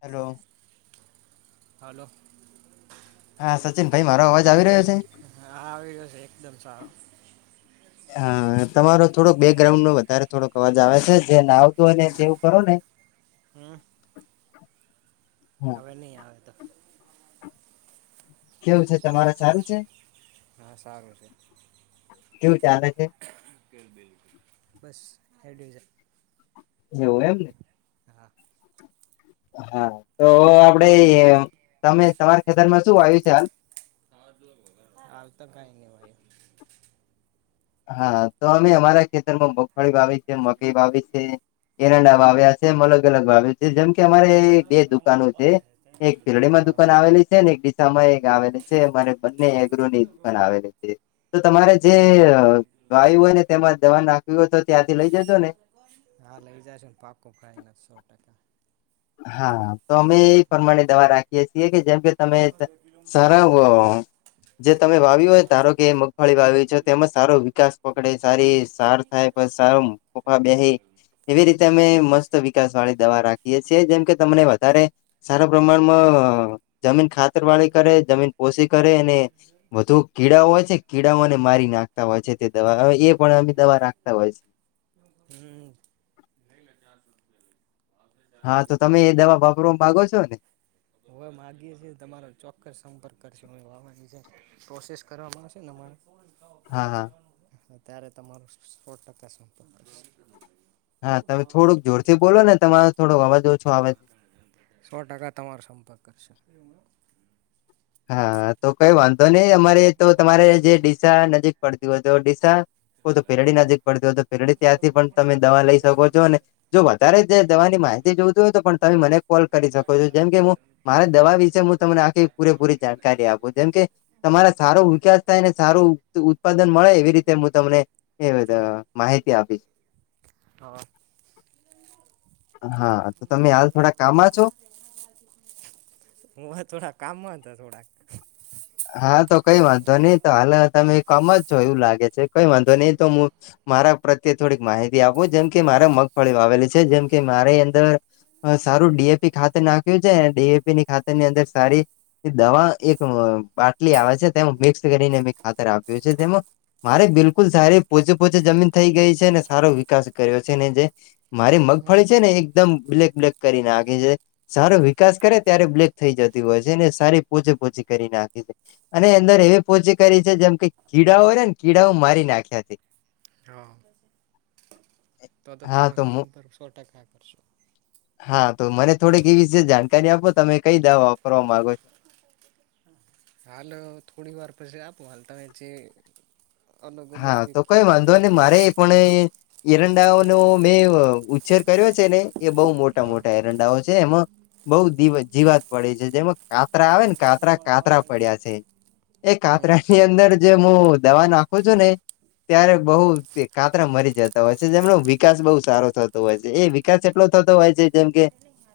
Hello. Hello. હા સચિન ભાઈ, મારો અવાજ આવી રહ્યો છે? હા, આવી રહયો છે. એકદમ સારો. [unintelligible] હા, તમારો થોડો બેકગ્રાઉન્ડ નો વધારે થોડો અવાજ આવે છે, જેને આવતો અને જેવું કરો ને. [unintelligible] હમ. હા તમે નહીં આવ્યા હતા. કેવું છે? તમારે સારું છે? હા, સારું છે. કેવું ચાલે છે? બસ, હે. એવું એમને હા. હા, તો આપડે તમે તમારા ખેતરમાં શું આવ્યું છે હાલ? આવતા કંઈ નહીં, ભાઈ. હા, તો અમે અમારા ખેતરમાં મગફળી વાવી, મકાઈ વાવી છે. એરંડા ભાવે હશે એમ, અલગ અલગ વાવે. જેમ કે, અમારે બે દુકાનો છે. એક ફિરડીમાં હા દુકાન આવેલી છે ને એક સમય એક આવેલી છે. મારે બંને એગ્રની દુકાન આવેલી છે. તો તમારે જે વાયુ હોય ને, તેમાં જવાન નાખ્યું હોય તો ત્યાંથી લઈ જજો ને. હા, લઈ જશે ને. પાકો ખાઈને, સો ટકા. હા, તો અમે એ પ્રમાણે દવા રાખીએ છીએ, કે જેમ કે તમે સરાવો [unintelligible] જે તમે વાવ્યું હોય, ધારો કે મગફળી વાવી છે, તેમાં સારો વિકાસ પકડે, સારી સાર થાય. સારો, બે એવી રીતે અમે મસ્ત વિકાસ વાળી દવા રાખીએ. છે, જેમ કે તમને વધારે સારા પ્રમાણમાં જમીન ખાતર વાળી કરે, જમીન પોષી કરે ને વધુ કીડાઓ હોય છે, કીડાઓને મારી નાખતા હોય છે તે દવાવે એ પણ અમે દવા નાખતા હોય છે. હમ. હા, તો તમે એ દવા વાપરવા માંગો છો ને? હવે માગીએ‌. તમારો ચોક્કસ સંપર્ક કરશે. હ આવાની જે પ્રોસેસ કરવાવામાં આવશે ને, મારે. હા હા ત્યારે તમારો સોળ ટકા સંપર્ક. હા, તમે થોડુંક જોરથી બોલો ને. તમારો થોડો અવાજ ઓછો આવે છે. સો ટકા તમારો સંપર્ક કરશે. હા, તો કઈ વાંધો નહીં. અમારે તો તમારે જે ડીસા નજીક પડતી હોય તો ડીસા ઓ, તો પેરડી હા નજીક પડતી હોય તો પેરેડી. ત્યાંથી પણ તમે દવા લઈ શકો છો. અને જો વાત તારે જે દવાની માહિતી જોવતું હોય તો પણ તમે મને કોલ કરી શકો છો. જેમ કે, હું મારા દવા વિશે હું તમને આખી પૂરેપૂરી જાણકારી આપો, જેમ કે તમારા સારો વિકાસ થાય ને સારું ઉત્પાદન મળે એવી રીતે હું તમને એવી ચલે માહિતી આપું. હા. હા, તો તમે હાલ થોડા કામ છો? હું થોડા કામમાં હતા, થોડાક. હા, તો કઈ વાંધો નઈ તો હાલ તમે કમ જ છો એવું લાગે છે, કઈ વાંધો નઈ તો હું મારા પ્રત્યે થોડીક માહિતી આપૂ, જેમકે મારે મગફળી આવેલી છે, જેમકે મારી અંદર સારું ડી એ પી ખાતર નાખ્યું છે, ડી એ પી ની ખાતરની અંદર સાડી દવા એક બાટલી આવે છે તેમાં મિક્સ કરીને મે ખાતર આપ્યું છે તેમાં મારે બિલકુલ સારી પોચું પોચું જમીન થઇ ગઈ છે ને સારો વિકાસ કર્યો છે ને જે મારી હમ મગફળી છે ને એકદમ બ્લેક બ્લેક કરી નાખે છે. સારો વિકાસ કરે ત્યારે બ્લેક થઈ જતી હોય છે અને સારી પોચે પોચી કરી નાખ અને અંદર એવી પોચી કરી છે જેમકે કીડાઓ હોય ને, કીડાઓ મારી નાખ્યા છે. હા. તો તો હા તમારો મુ સંપર્ક સો ટકા કરશો. હા, તો મને થોડીક એવી વિશે જાણકારી આપો તમે કઈ દાવા વાપરવા માંગો હાલ અહ થોડી વાર પછી આપો હાલ તા એ જે અલગ અલગ હા, જે તો કઈ કહેતા તે વાંધો એ નહી મારે કહેજો પણ એ એઈરંડાઓ નો મેં અહ ઉચ્છેર કર્યો છે ને એ બહુ મોટા મોટા એરંડાઓ છે એમાં બઉ દી જીવાત પડે છે જેમાં કા કારા આવે ને કાતરા કાતરા પડ્યા છે એ હમ કાતરા ની અંદર જે હું દવા નાખ હોજો ને ત્યારે બહુ હમ તે કાતરા મરી જતા હોય છે જેમનો વિકાસ બહુ સારો થતો હોય છે. એ વિકાસ એટલો થતો હોય છે જેમ કે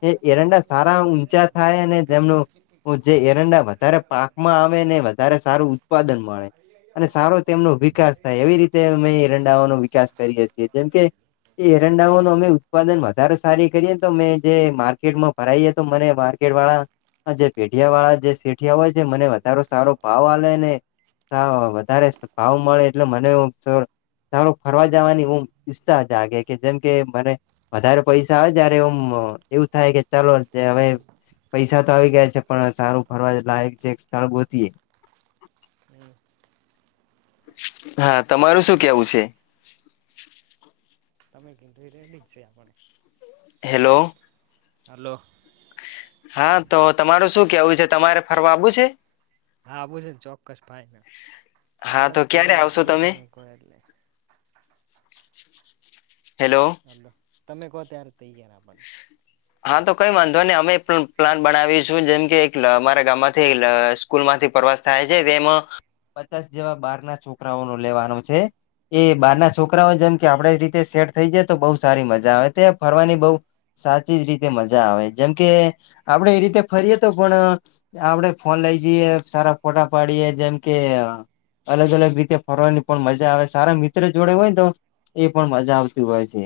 એ એરંડા સારા ઊંચા થાય અને જેમનું ઉ જે એરંડા વધારે પાકમાં આવે ને વધારે સારું ઉત્પાદન મળે અને સારો તેમનો વિકાસ થાય એવી રીત તે અમે ઇરંડાઓનો વિકાસ કરીએ છીએ જેમ કે એ એરંડાઓ નો અમે ઉત્પાદન વધારે સારી કરીએને તો અમે જે માર્કેટમાં પરાઈ એ તો મને માર્કેટ વાળા અહ જે પેઢિયા વાળા જે શેઠિયા હોય છે મને વધારો સારો ભાવ આલે ને હા વધારે ભાવ મળે એટલે મને સ તારો ફરવા જવાની હું ઈચસા જ આગે કે જેમ કે મને વધારે પૈસા આવે ત્યારે એમ એવું થાય કે ચાલો તે હવે પૈસા તો આવી ગયા છે પણ સારું ફરવા લાયક છે એક સ્થળ ગોતીયે હમ્મ. હા, તમારું શું કેવું છે? તમે કીધુ રેડી જ છે આપણે. હેલો. હાલો. હા, તો તમારું શું કેવું છે તમારે ફરવા આબું છે? હા, બું છેે ને ચોક્કસ ભાઈના હા આપડે તો ક્યારે તૈયાર આવશો છીએ તમે કો એટલે હેલો હલો, તમે કો ત્યારે તૈયાર આપડે હા, તો કઈ વાંધો ને અમે પ્લાન બનાવીશું જેમકે એક અમારા ગામમાંથી [unintelligible] સ્કૂલ માંથી પ્રવાસ થાય છે, તેમાં પચાસ જેવા બારના છોકરાઓ નો લેવાનો છે. એ હ બારના છોક છોકરાઓ જેમકે આપડે એ રીતે સેટ થઈ જાય, તો બો સારી મજા આવે તે ફરવાની બો સાત [unintelligible] રીતે મજા આવે જેમકે આપડે એ રીતે ફરીએ તો પણ આપડે ફોન લઈ જઈએ, સારા ફોટા પાડીએ જેમકે અહ અલગ અલગ રીતે ફરવાની પણ મજા આવે સારા મિત્રો જોડે હોય તો એ પણ મજા આવતી હોય છે.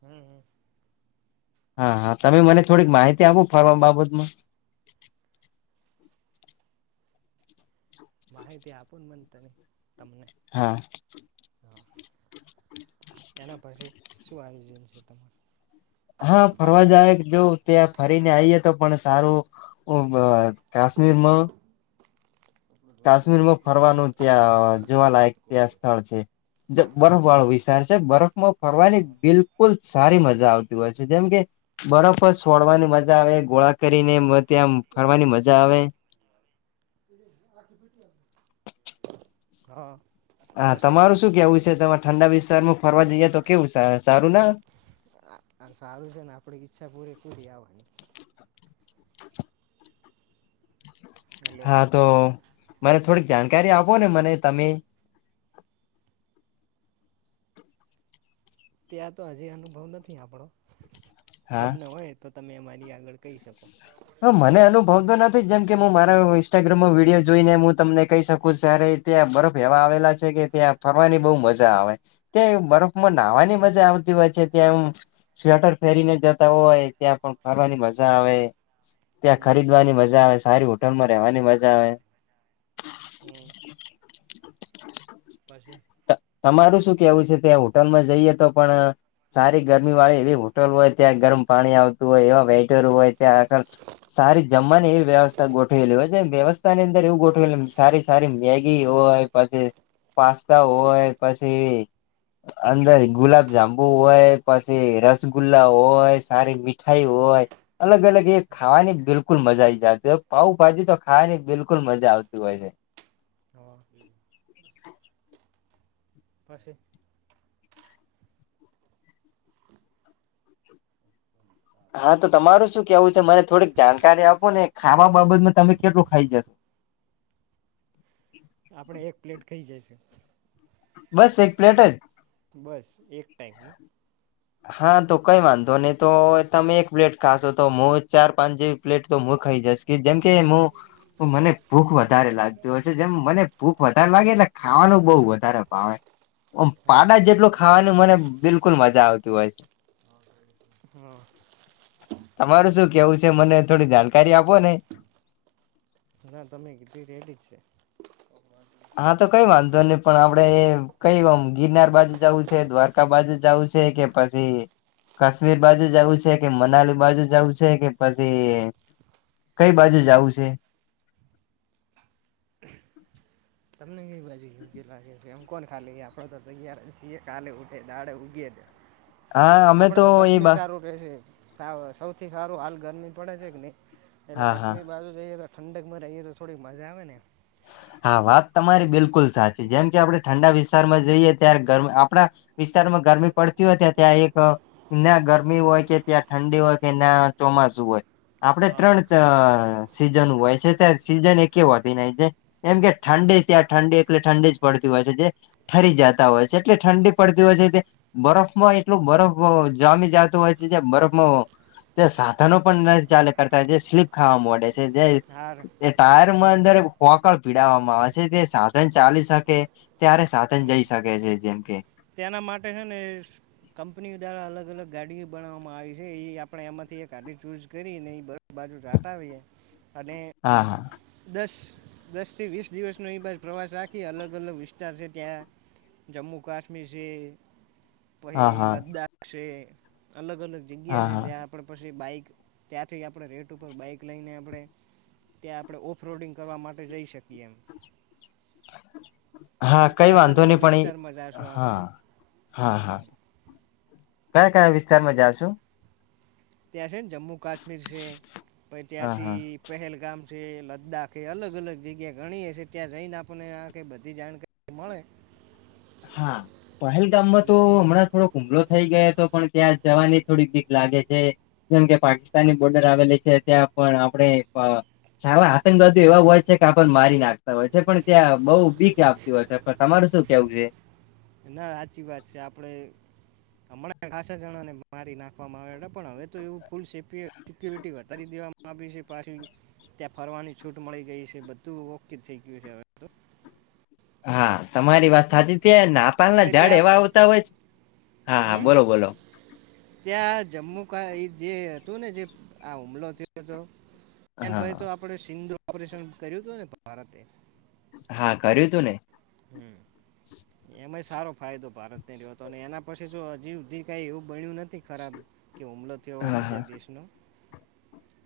હમ્મ, હમ્મ. હા, હા તમે મને થોડીક માહિતી આપો ફરવા બાબતમાં? માહિતી આપું મને તને તમને હા. હા એના પછી શું આયોજન છે તમારું. હા ફરવા જાવ જો ત્યાં ફરીને આઈએ તો પણ સારું કાશ્મીરમાં કાશ્મીરમાં હમ ફરવાનું ત્યાં જોવા લાયક ત્યાં સ્થળ છે. જે બરફ હ વાળો વિશાર છે બરફ માં હ ફરવાની બિલ કુલ સારી મજા આવતી હોય છે જેમ કે બરફ છોડવાની મજા આવે ગોળા કરીને ત્યામ ફરવાની મજા આવે. આખી પઠ હા. હા તમારું શું કેવું છે તમારે ઠંડા વિસ્તારમાં ફરવા જઈએ તો કેવું સારું ના સારું છે ને આપણે ઈચ્છા પૂરે પૂરી આવવાની હલો હા તો મને થોડીક જાણકારી આપો ને મને તમે. ત્યાં તો હજી અનુભવ નથી આપણો હા તમને હોય તો તમે અમારી આગળ કહી શકો હ મને અનુભવ તો નથી જેમ કે હું મારા ઇન્સ્ટાગ્રામમાં વિડીયો જોઈને હું તમને કહી શકું ત્યારે ત્યાં બરફ એવા આવેલા છે કે ત્યાં ફરવાની બહુ મજા આવે ત્યાં બરફમાં નાહવાની મજા આવતી હોય છે ત્યાંમ સ્વેટર ફેરીને જતા હોય ત્યાં પણ ફરવાની મજા આવે. ત્યાં હમ ખરીદવાની મજા આવે સારી હોટલ માં રહેવાની મજા આવે. હમ પછી. તમારું શું કેવું છે ત્યાં હોટલમાં જઈએ તો પણ સારી ગરમી વાળી એવી હોટલ હોય ત્યાં ગરમ પાણી આવતું હોય એવા વેટર હોય ત્યાં આગળ સારી જમવાની એવી વ્યવસ્થા ગોઠવેલી હોય છે, વ્યવસ્થાની અંદર એવું ગોઠવેલું સારી સારી મેગી હોય. પછી પાસ્તા હોય પછી. અંદર ગુલાબ જાંબુ હોય, પછી રસગુલ્લા હોય, સારી મીઠાઈ હોય, અલગ અલગ એ ખાવાની બિલકુલ મજા આવીઈ જતી હો પાઉ ભાજી તો ખાવાની બિલકુલ મજા આવતી હોય છે. [unintelligible] પાશે હા તો તમારું શું કેવું છે મને થોડીક જાણકારી આપો ને ખાવા બાબતમાં તમે કેટલું ખાઈ જશો આપણે એક પ્લેટ ખઇ જાય છે. બસ એક પ્લેટ જ બસ એક ટાઈપનું હા તો કઈ વાંધો નહી તો તમે એક પ્લેટ ખાશો તો હું ચાર પાંચ જેવી પ્લેટ તો હું ખાઈ જઇશ કે જેમ કે હું મને ભૂખ વધારે લાગતી હોય છે જેમ મને ભૂખ વધારે લાગે એટલે ખાવાનું બહુ વધારે ભાવે ઓમ હા પાડા જેટલો ખાવાનું મને બિલકુલ મજા આવતી હોય છે હા તમારું શું કેવું? મને થોડી જાણકારી આપો ને ના તમે કીધલી રેડી જ છે. ઓવા હા તો કઈ વાંધો નહી પણ આપડે કઈમ ગિરનાર બાજુ જવું છે, દ્વારકા કા બાજુ જવું છે કે પછી કાશ્મીર બાજુ જવું છે કે, મનાલી બાજુ જવું છે કે, પછી કઈ બાજુ જવું છે. તમને કઇ બાજુ યોગ્ય લાગે છે એમ કોણ ખાલી આપડે તો તૈયાર છીએ કાલે ઉઠે દાડે ઉગી હ આપડે તો કાશ્મીર સારું કે સૌથી સારું હાલ ગરમી પડે છે કે નહી એટલે હા હા કાશ્મીર બાજુ જઈએ તો ઠંકમાં રહીએ તો થોડી મજા આવે ને હા વાત તમારી બિલકુલ સાચી જેમ કે આપણે ઠંડા વિસ્તારમાં જઈએ ત્યારે ગરમ આપડા વિસ્તારમાં ગરમી પડતી હોય ત ત્યાં એક ના ગરમી હોય કે ત્યાં ઠંડી હોય કે ના ચોમાસું હોય આપડે હા ત્રણ જ સિઝન હોય છે ત સિઝન એક એ વધીને તે. એમ કે ઠંડી ત્યા ઠંડી એટલે ઠંડી જ પડતી હોય છે જે ઠરી જતા હોય છે એટલે ઠંડી પડતી હોય છે તે બરફમાં એટલું બરફ‌ અ જામી જાતો હોય છે જે બરફમાં તે સાધનો પણ ન‌ઇ ચાલે કરતા જે સ્લીપ ખાવા મડે છે જે હાર એ ટાયર માં અંદર કોકળ પીડવામાં આવે છે તે સાધન ચાલી શકે ત્યારે સાધન હમ જઈ શકે છે જેમ કે. તેના માટે હે ને કંપની દ્વારા અલગ અલગ ગાડીઓ બનાવવામાં આવી છે એ આપડે એમાંથી ગાડી ચૂઝ કરી ને બ બાજુ જાટાવીએ અને હા હા દસ દસ થી વીસ દિવસનો એ બાજ પ્રવાસ રાખી અલગ અલગ વિસ્તાર છે ત્યાં જમ્મુ કાશ્મીર છે. પહે હા હા લદ્દાખ છે અલગ અલગ હા જગ્યા છે જ્યાં હા આપણે પછી બાઈક ત્યાંથી આપણે રેટ ઉપર બાઈક લઈને આપણે ત્યાં આપણે ઓફરોડિંગ કરવા માટે જઈ શકીએ એમ હા કઈ ત્યાં અલગ વાંધો અલગ નહી પણ વિસ્તારમાં જાશુ એ આપણે હા હા હમ હા કયા કયા વિસ્તારમાં જાશું. ત્યાં છે ને જમ્મુ કાશ્મીર છે પ હા હા ત્યાંથી પહેલગામ છે લદ્દાખ છે અલગ અલગ જગ્યા ગણીએ છે ત્યાં જઈને આપણને આખ બધી જાણકારી મળે હા પહેલ ગામમાં તો હમણાં થોડોક હુમલો થઈ ગયો હતો પણ ત્યાં જવાની થોડીક બિક લાગે છે. જેમ કે પાકિસ્તાની બોર્ડર આવેલી છે ત્યાં પણ આપણે પ સાવ આતંકવાદ એવા હોય છે કે આપને મારી નાખતા હોય છે પણ ત્યાં બઉુ બીક છે પણ તમારું શું કેવું છે. ના હાચી વાત છે આપડે. હમણાં ખાસા જણા ને મારી નાખવામાં આવે હતા પણ હવે તો એવું ફૂલ સિપી અ સિક્યુરિટી વધારી દેવામાં આવી છે પાછિ. ત્યાં ફરવાની છૂટ મળી ગઈ છે બધું ઓકે થઈ ગયું છે હવે. તો હા તમારી વાત સાચી છે નાતાલ ના પછી ઝાડ ત્યાં એવા આવતા હોય છે હા હા હમ બોલો બોલો. ત્યાં જમ્મુ ક જે હતું ને જે આ હુમલો થયો હતો. એન પછે તો હા આપડે સિંધુ ઓપરેશન કર્યું હતું ને ભારતે હા કર્યું તું ને હમ એમાં સારો ફાયદો ભારતને રહ્યો હતો અને એના પછી જો હજીઉધી કઈ એવું બન્યું નથી ખરાબ. કે હુમલો થયો હોય હા હા બીજા દેશનો.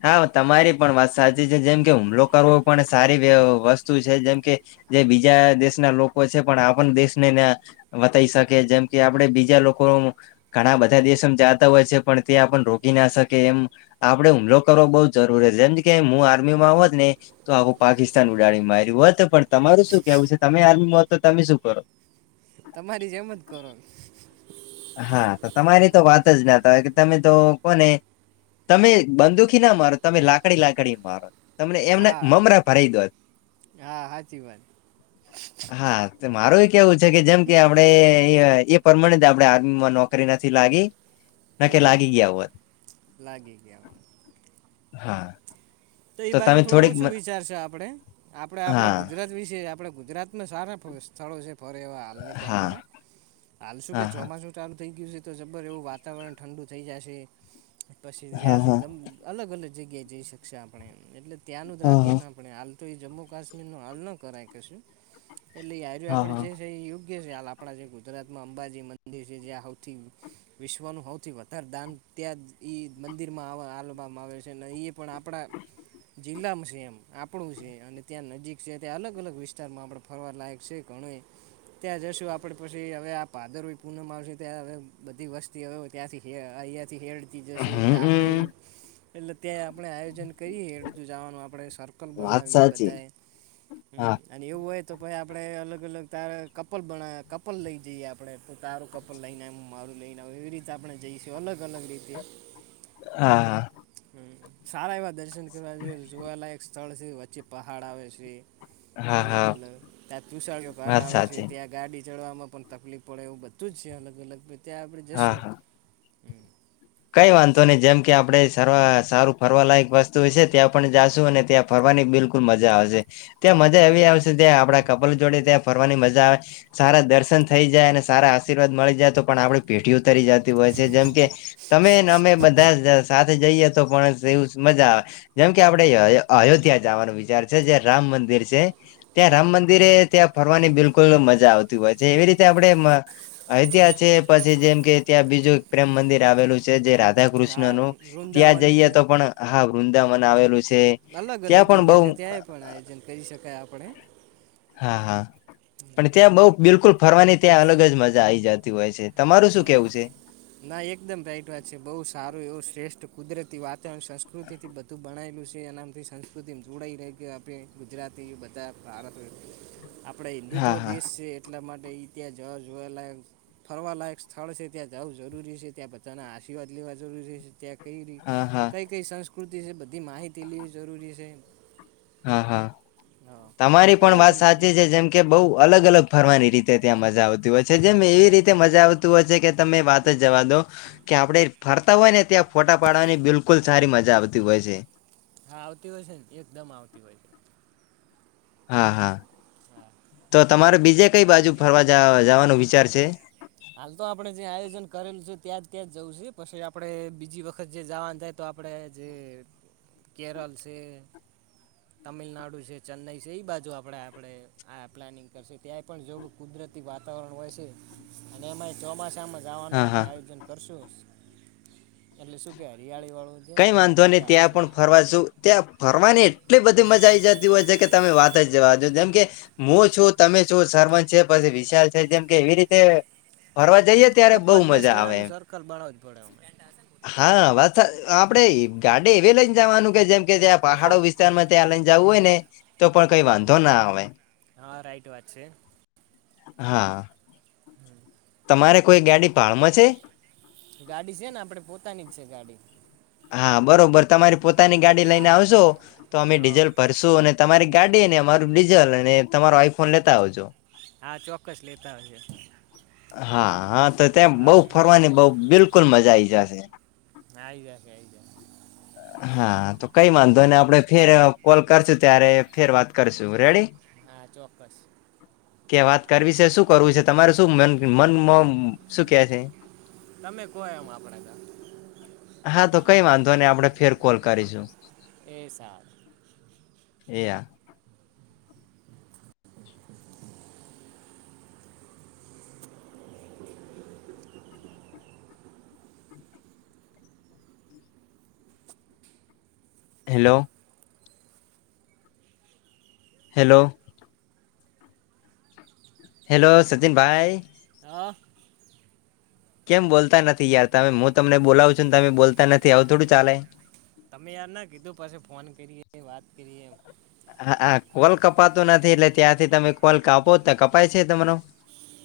હા તમારી પણ વાત સાચી છે જેમ કે હુમલો કરવો પણ સારી વ વસ્તુ છે જેમ કે. જે બીજા દેશના લોકો છે પણ આપણ દેશને બતાઈ શકે જેમ કે આપડે બીજા લોકો ઘણા બધા દેશમ જાતા હોય છે પણ ત્યાં પણ રોકી ના શકે એમ આપડે હુમલો કરવો બઉ જરૂરી છે જેમ કે હું આર્મીમાં હોત ને તો હું પાકિસ્તાન ઉડાડી માર્યું હોત પણ તમારું શું કેવું છે તમે આર્મીમાં હોત તો તમે શું કરો. તમારી જેમ જ કરો. હા તો તમારી તો વાત જ નાતા હોય કે તમે તો કોને તમે બંદુખી ના મારો તમે લાકડી લાકડી મારો તમને એમને હા મમરા ભરાઈ દોત. હા સાચી વાત હા મારું એ કેવું છે કે જેમ કે આપડે એ પ્રમાણે આપડે નોકરી નથી લાગી ના કે હમ લાગી ગયા હોત. લાગી ગયા હા. તોઈ તો બાજુ તમે થોડું થોડીક મ ઓછું વિચારશે આપડે આપડે આપડા હા ગુજરાત આપડે ગુજરાતમાં સારા સ્થળો છે. ફરે એ હાલની હા ટાઈમમાં હાલ શું કે હા હા ચોમાસું ચાલું થઈ ગયું છે તો જબર એવું વાતાવરણ ઠંડુ થઈ જશે પછી હા હા ત્યાંથી હા ગમ અલગ અલગ જગ્યાએ જઈ શકશે આપણે એટલે ત્યાંનું જ રાખીએ હા ને આપણે આપણે હાલ તો એ જમ્મુ કાશ્મીર નો હાલ ન કરાય કેશું એટલે આજુ હા આપડે હા જે છે [unintelligible] આપણા જે ગુજરાત માં અંબાજી મંદિર છે જ્યાં સૌથી વિશ્વનું સૌથી વધારે દાન ત્યાં મંદિરમાં આલવામાં છે અને એ પણ આપણા જિલ્લામાં છે એમ આપણું છે અને ત્યાં નજીક છે ત્યાં અલગ અલગ વિસ્તારમાં આપણે ફરવા લાયક છે ઘણું ત્યાં જશું આપડે પછી હવે આ પાદર પૂનમ આવશે ત્યાં હવે બધી વસ્ત ત્યાંથી અહીયાથી હેડતી જશે હમ એટલે આપણે હમ. એટલે ત્યા આપણે કઈ હેડતું જવાનું આપણે સર્કલ વાત બનાવીએ સાચી બધાએ હમ. હા અને એવું હોય તો પ આપણેે અલગ અલગ તારે કપલ બના કપલ લઈ જઈએ આપણે તું તારું કપલ લઈને આવ હું મારું લઈને આવ એવી રીતે આપણે જઈશું અલગ અલગ રીતે હા. હમ સારા એવા દર્શન કરવા જો જોવાલાયક સ્થળ છે વચ્ચે પહાડ આવે છે. હા અલગ હા અલગ ત્યાં તુષળયો ઘાટ વાત આવે છે સાચી ત્યાં ગાડી ચડવામાં પણ તકલીફ પડે એવું બધું જ છે અલગ અલગ ત્યાં આપણે હા હા જશું હ. કઈ વાંધો નહી જેમ કે આપડણે સારવા સારું ફરવાલાયક વસ્તુ હોય ત્યાં પણ જાશું અને ત્યાં ફરવાની બિલકુલ મજા આવશે ત્યાં હમ મજા એવી આવશે ત્યાં આપડા કપલ જોડે ત્યાં ફરવાની મજા આવે સારા દર્શન થઈ જાય અને સારા આશીર્વાદ મળી જાય તો પણ આપણી પેઢી ઉતરી જતી હોય છે જેમ કે તમેને અમે બધા સાથે જઈએ તો પણ એવું મજા આવે. જેમ કે આપડે અયોધ્યા જવાનું વિચાર છે જે રામ મંદિર છે ત્યાં હમ રામ મંદિર [unintelligible] ત્યાં ફરવાની બિલકુલ મજા આવતી હોય છે એવી રીતે આપણે અ ત્યાં છે પછી જેમ કે ત્યાં બીજું પ્રેમ મંદિર આવેલું છે જે રાધા આ કૃષ્ણ નું ત્યાં વૃંદાવન જઈએ છે તો પણ હા વૃંદાવન આવેલું છે અલગ અલગ ત્યાં પણ જગ્યા બહું છે ત્યાંય પણ આયોજન કરી શકાય આપણે. હા હા પણ ત્યાં બહું બિલકુલ ફરવાની ત્યાં અલગ જ મજા આઈ જતી હોય છે તમારું શું હા કેવું છે. ના એકદમ રાઈટ વાત છે બહુ સારું એવું શ્રેષ્ઠ કુદરતી વાતાવરણ સંસ્કૃતિથી બધું બણાયેલું છે એનામથી સંસ્કૃતિ જોડાઈ [unintelligible] આપણે ગુજરાતી બધા [unintelligible] આપણે હા હિન્દુત્વ હા દેશ છે એટલા માટે ઇતિહાસ જોવા જોવાલાયક ફરવાલાયક સ્થળ છે ત્યાં જવું જરૂરી છે ત્યાં બધાના આશીર્વાદ લેવા જરૂરી છે ત્યાં કઈ રીત હા હા કઈ કઈ સંસ્કૃતિ છે બધી માહિતી લેવી જરૂરી છે. હા હા હા તમારી પણ અલગ વાત અલગ સાચી છે, જેમ કે બહુ અલગ અલગ ફરવાની રીતે ત્યાં મજા આવતી હોય છે જેમ એવી રીતે મજા આવતી હોય છે કે તમે વાત જ જવા દો કે આપણે ફરતા હોય ને ત્યાં ફોટા પાડવાની બિલકુલ સારી મજા આવતી હોય છે. હા આવતી હોય છે ને એકદમ આવતી હોય છે. હા હા. હા. તો તમારે બીજે કઈ બાજુ ફરવા જવાનો વિચાર છે. હાલ તો આપડે જે આયોજન કરેલું છે ત્યાં જ ત્યાં જવું છે પછી આપડે બીજી વખત જે જવાનું થાય તો આપણે જે કેરળ છે. [inaudible] તમિલનાડુ છે ચેન્નાઈ છે એ બાજુ આપણે આપણે આ પ્લાનિંગ કરશે ત્યાંય પણ જોવું કુદરતી વાતાવરણ હોય છે. અને એમાં એ ચોમાસામાં જવાનું હા આપણે હા આયોજન કરીશું એટલે શું કે હરિયાળી વાળો કંઈ વાંધોને ત્યાં પણ ફરવાજું ત્યાં ફરવાની એટલી બધી મજા આઈ જતી હોય છે, કે તમે વાત જ જવા દો જેમ કે હું છું તમે છું સરમન છે પછી વિશાલ છે જેમ કે એવી રીતે ફરવા જઈએ ત્યારે આપણે બહુ પાંચ દસ મજા આવે, જણાનું એમ સર્કલ બનાવવું જ પડે અમે [unintelligible] હા વા આપણેે ગાડીે એવી લઈને જવાનું કે જેમ કે ત્યાં વિપુલ પહાડો વિસ્તારમાં ત્યાં લઈને જવું હોય ને પણ કઈ હમ વાંધો ના આવે હા રાઈટ વાત છે. હા હમ તમારે કોઈ ગાડી ભાળમાં છે ગાડી છે ને આપડે પોતાની જ છે ગાડી. હા બરોબર તમારી પોતાની ગાડી લઈને આવશો તો અમે હા ડીઝલ ભર શું અને તમારી ગાડી અને અમારું ડીઝલ અને તમારો આઈફોન લેતા આવજો. હા ચોક્કસ લેતા આવીયે હા હા તો ત્યાં બઉ ફરવાની બહ બિલકુલ મજા આઈ જશે હાઈ છે હા તો કઈ વાંધો અને આપણે ફેર કોલ કરશું ત્યારે ફેર વાત કરશું રેડી? હા ચોક્કસ કે વાત કરવી છે શું? કરવું છે તમારે શું મન શું કે છે? તમે કોો એમ આપડ તો હા તો કઈ વાંધો ને આપડે ફેર કોલ કરીશું એ સારું [unintelligible] એયા હેલો હેલો હેલો સચિન ભાઈ? હા કેમ બોલતા નથી યાર તમે હું તમને બોલાવું છું ને તમે બોલતા નથી આવું થોડું ચાલે? તમે યાર ના કીધું પછ ફોન કરીએ વાત કરીએ હા હા કોલ કપાતું નથી એટલે ત્યાંથી તમે કોલ કાપો તો કપાય છે તમરો?